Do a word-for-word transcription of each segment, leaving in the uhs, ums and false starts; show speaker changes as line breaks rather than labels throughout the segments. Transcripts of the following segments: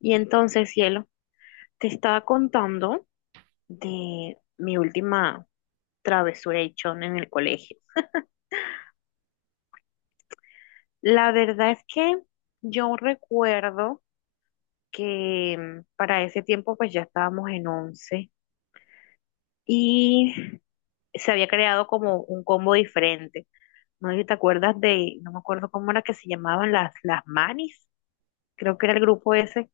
Y entonces, cielo, te estaba contando de mi última travesura echón en el colegio. La verdad es que yo recuerdo que mm, para ese tiempo pues ya estábamos en once y se había creado como un combo diferente. No sé si te acuerdas de, no me acuerdo cómo era que se llamaban las, las manis, creo que era el grupo ese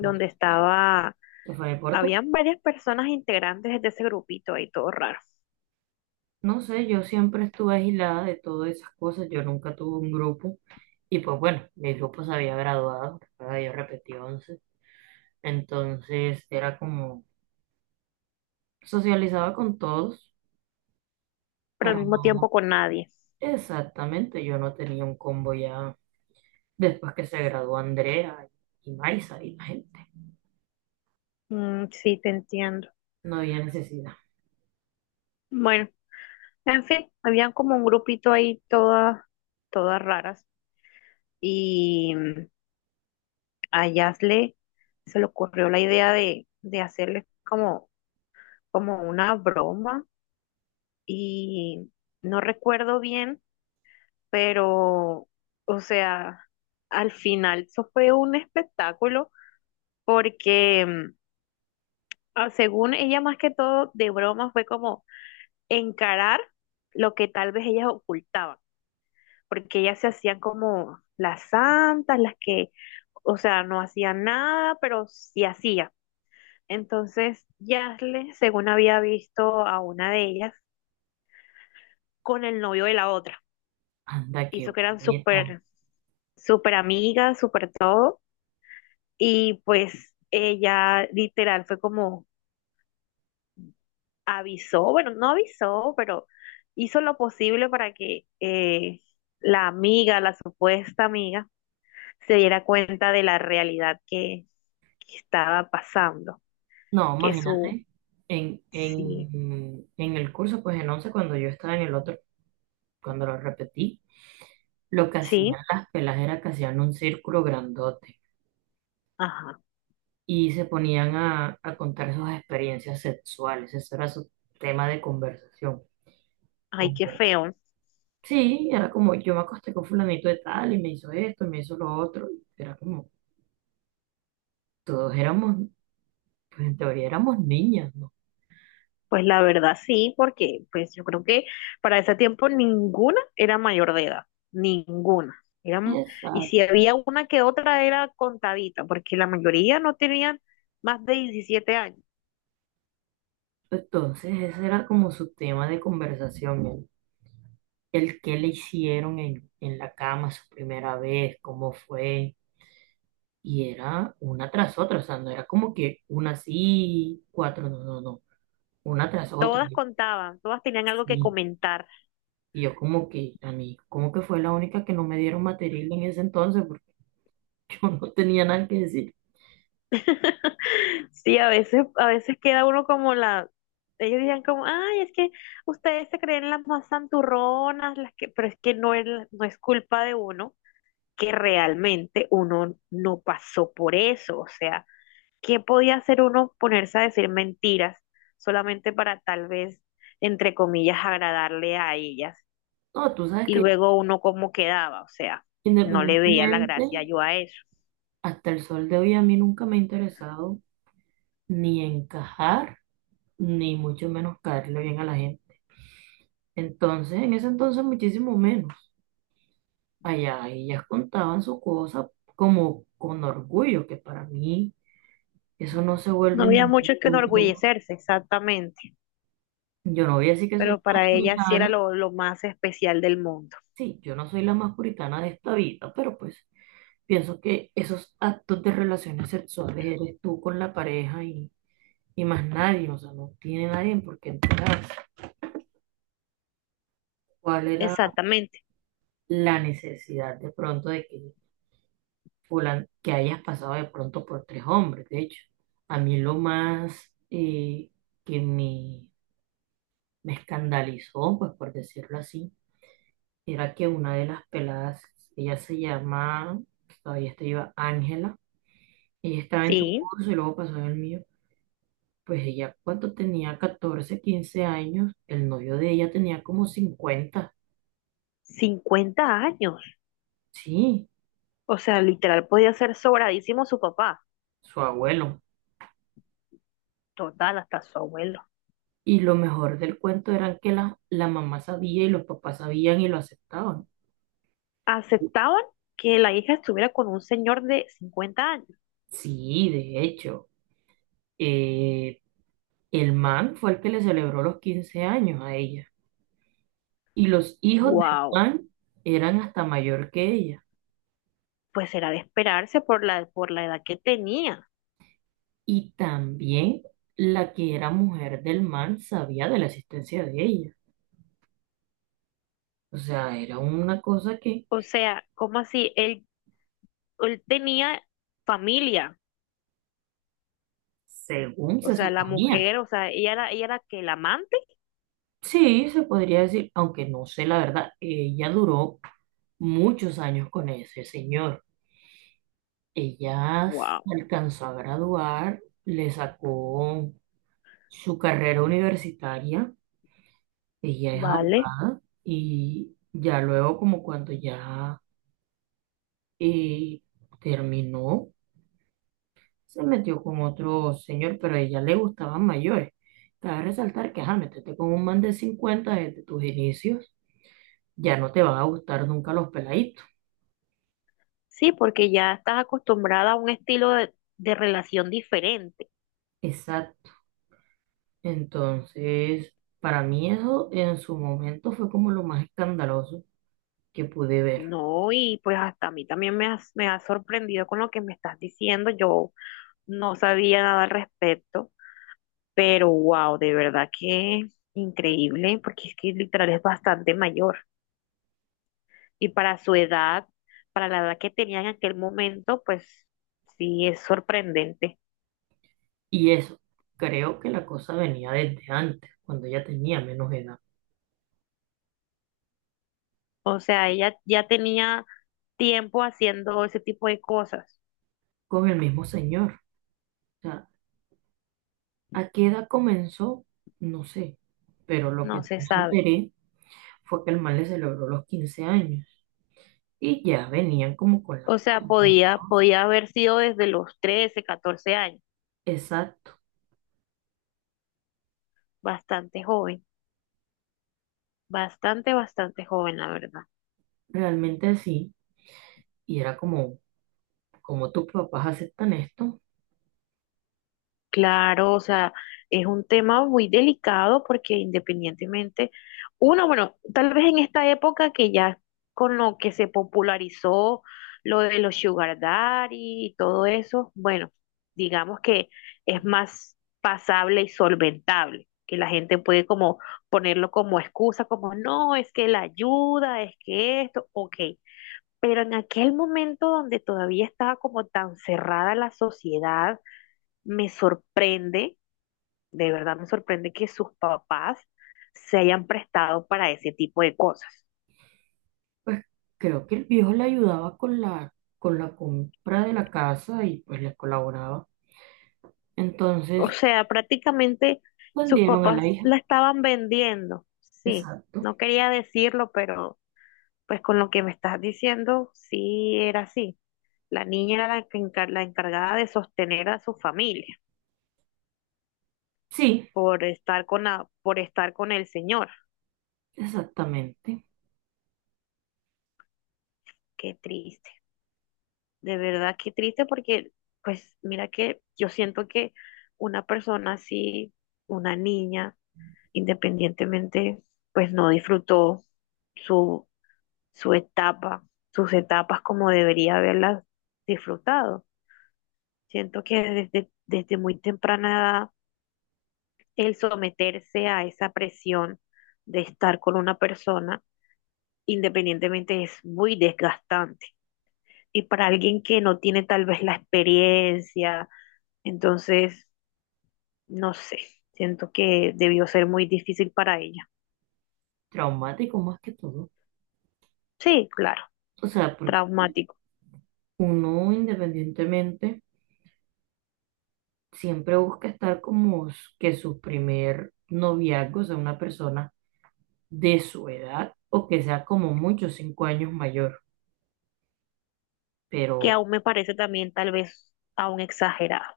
No,
estaba,
se fue de Porto.
habían varias personas integrantes de ese grupito ahí, todo raro.
No sé, yo siempre estuve aislada de todas esas cosas, yo nunca tuve un grupo y pues bueno, mi grupo se había graduado, recuerda, yo repetí once entonces era como socializaba con todos
Pero al
para
mismo tiempo
no...
con nadie.
Exactamente, yo no tenía un combo ya después que se graduó Andrea y Maisa y la gente,
Mm, sí, te entiendo.
no había necesidad.
Bueno, en fin, habían como un grupito ahí todas, todas raras y mm, a Yasle se le ocurrió la idea de, de hacerles como, como una broma y no recuerdo bien, pero, o sea, al final eso fue un espectáculo porque mm, ah, según ella más que todo de broma fue como encarar lo que tal vez ellas ocultaban, porque ellas se hacían como las santas, las que, o sea, no hacían nada, pero sí hacían. Entonces, Yasle, según había visto a una de ellas, con el novio de la otra,
Anda, qué
hizo que eran
bonita.
súper, súper amigas, súper todo, y pues ella literal fue como, avisó, bueno, no avisó, pero hizo lo posible para que eh, la amiga, la supuesta amiga, se diera cuenta de la realidad que, que estaba pasando,
No,
que su,
imagínate, en,
sí,
en, en el curso, pues en once cuando yo estaba en el otro. Cuando lo repetí, lo que
sí,
hacían las pelas era que hacían un círculo grandote
ajá,
y se ponían a, a contar sus experiencias sexuales. Ese era su tema de conversación.
ay, qué
Como,
feo.
sí, era como yo me acosté con fulanito de tal y me hizo esto y me hizo lo otro. Era como, todos éramos, pues en teoría éramos niñas, ¿no?
Pues la verdad sí, porque pues yo creo que para ese tiempo ninguna era mayor de edad, ninguna. Eran, y
Exacto.
si había una que otra era contadita, porque la mayoría no tenían más de diecisiete años.
Entonces ese era como su tema de conversación, el, el qué le hicieron en, en la cama su primera vez, cómo fue. Y era una tras otra, o sea, no era como que una sí, cuatro, no, no, no, una tras otra.
Todas contaban, todas tenían algo que
Sí.
comentar.
Y yo como que, a mí, como que fue la única que no me dieron material en ese entonces, porque yo no tenía nada que decir.
Sí, a veces, a veces queda uno como la, ellos decían como, ay, es que ustedes se creen las más santurronas, las que, pero es que no es, la- no es culpa de uno, que realmente uno no pasó por eso. O sea, ¿qué podía hacer uno ponerse a decir mentiras solamente para tal vez, entre comillas, agradarle a ellas?
No, tú sabes
Y
que
luego uno cómo quedaba, o sea, no le veía la
independientemente,
gracia yo a eso.
hasta el sol de hoy a mí nunca me ha interesado ni encajar, ni mucho menos caerle bien a la gente. Entonces, en ese entonces muchísimo menos. Allá ellas contaban su cosa como con orgullo, que para mí eso no se
No
vuelve
había
ningún
mucho que
punto.
enorgullecerse, exactamente,
Yo no voy a decir que soy la
pero para
más
ella sí era
puritana.
lo, lo más especial del mundo.
Sí, yo no soy la más puritana de esta vida, pero pues pienso que esos actos de relaciones sexuales eres tú con la pareja y, y más nadie, o sea, no tiene nadie por qué enterarse. ¿Cuál era
Exactamente,
la necesidad de pronto de que, fulan- que hayas pasado de pronto por tres hombres? De hecho, a mí lo más eh, que me, me escandalizó, pues por decirlo así, era que una de las peladas, ella se llama, todavía está viva, Ángela, ella estaba en tu
sí,
curso y luego pasó en el mío. Pues ella cuando tenía catorce quince años, el novio de ella tenía como cincuenta.
cincuenta años.
Sí,
O sea, literal podía ser sobradísimo su papá,
su abuelo.
total, hasta su abuelo.
Y lo mejor del cuento era que la, la mamá sabía y los papás sabían y lo aceptaban.
Aceptaban que la hija estuviera con un señor de cincuenta años.
Sí, de hecho, eh, el man fue el que le celebró los quince años a ella. Y los hijos del
Wow,
man eran hasta mayor que ella.
pues era de esperarse por la, por la edad que tenía.
Y también la que era mujer del man sabía de la existencia de ella. O sea, era una cosa que,
O sea, ¿cómo así? Él, él tenía familia.
según
O
se
sea, la
suponía,
mujer, o sea, ella era, ella era que la amante.
sí, se podría decir, aunque no sé la verdad, ella duró muchos años con ese señor. Ella
Wow.
se alcanzó a graduar, le sacó su carrera universitaria, ella es
Vale,
abogada y ya luego como cuando ya eh, terminó, se metió con otro señor, pero a ella le gustaban mayores. Cabe resaltar que, ajá, métete con un man de cincuenta desde tus inicios, ya no te van a gustar nunca los peladitos.
sí, porque ya estás acostumbrada a un estilo de, de relación diferente,
Exacto. Entonces, para mí eso en su momento fue como lo más escandaloso que pude ver.
¿no? Y pues hasta a mí también me has, me has sorprendido con lo que me estás diciendo. Yo no sabía nada al respecto, pero wow, de verdad que increíble, porque es que literal es bastante mayor. Y para su edad, para la edad que tenía en aquel momento, pues sí, es sorprendente.
Y eso, creo que la cosa venía desde antes, cuando ella tenía menos edad,
O sea, ella ya tenía tiempo haciendo ese tipo de cosas,
con el mismo señor. O sea, ¿a qué edad comenzó? No sé, pero lo que
no
sí
se
me
sabe.
enteré fue que el mal le celebró los quince años y ya venían como con la
O sea,
culpa.
podía, podía haber sido desde los trece, catorce años.
Exacto,
Bastante joven, bastante, bastante joven, la verdad.
realmente sí, y era como, como tus papás aceptan esto,
Claro, o sea, es un tema muy delicado porque independientemente, uno, bueno, tal vez en esta época que ya con lo que se popularizó lo de los sugar daddy y todo eso, bueno, digamos que es más pasable y solventable, que la gente puede como ponerlo como excusa, como no, es que la ayuda, es que esto, ok. Pero en aquel momento donde todavía estaba como tan cerrada la sociedad, me sorprende de verdad me sorprende que sus papás se hayan prestado para ese tipo de cosas.
pues creo que el viejo le ayudaba con la, con la compra de la casa y pues le colaboraba.
O
Entonces,
sea, prácticamente sus
vendieron a la
papás
hija.
la estaban vendiendo. Sí,
Exacto.
no quería decirlo, pero pues con lo que me estás diciendo, sí era así. La niña era la, que encar- la encargada de sostener a su familia
Sí,
por estar con la, por estar con el señor.
exactamente.
Qué triste. De verdad, qué triste porque, pues mira que yo siento que una persona así, una niña, independientemente, pues no disfrutó su, su etapa, sus etapas como debería haberlas disfrutado. Siento que desde, desde muy temprana edad, el someterse a esa presión de estar con una persona, independientemente, es muy desgastante. Y para alguien que no tiene tal vez la experiencia, entonces, no sé, siento que debió ser muy difícil para ella.
Traumático más que todo.
Sí, claro,
O sea, porque
traumático.
uno independientemente siempre busca estar como s- que su primer noviazgo sea una persona de su edad o que sea como mucho cinco años mayor.
Que
Pero,
aún me parece también tal vez aún exagerado,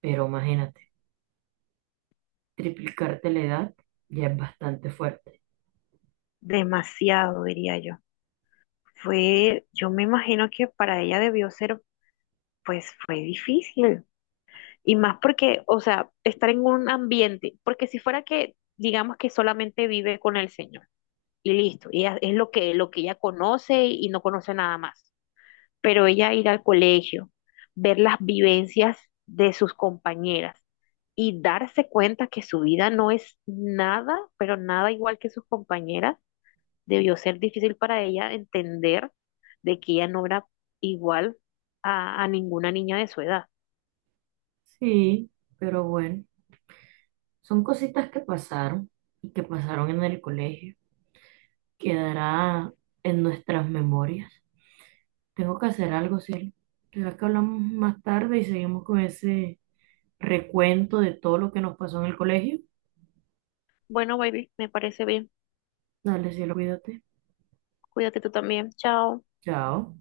pero imagínate, triplicarte la edad ya es bastante fuerte.
demasiado diría yo. Fue, yo me imagino que para ella debió ser, pues fue difícil. Y más porque, o sea, estar en un ambiente, porque si fuera que, digamos que solamente vive con el Señor y listo, y ella- es lo que, lo que ella conoce y no conoce nada más. Pero ella ir al colegio, ver las vivencias de sus compañeras y darse cuenta que su vida no es nada, pero nada igual que sus compañeras, debió ser difícil para ella entender de que ella no era igual a, a ninguna niña de su edad.
Sí, pero bueno, son cositas que pasaron y que pasaron en el colegio. Quedará en nuestras memorias. Tengo que hacer algo, Cielo. ¿Será que hablamos más tarde y seguimos con ese recuento de todo lo que nos pasó en el colegio?
Bueno, baby, me parece bien.
Dale, cielo, cuídate.
Cuídate tú también. Chao.
Chao.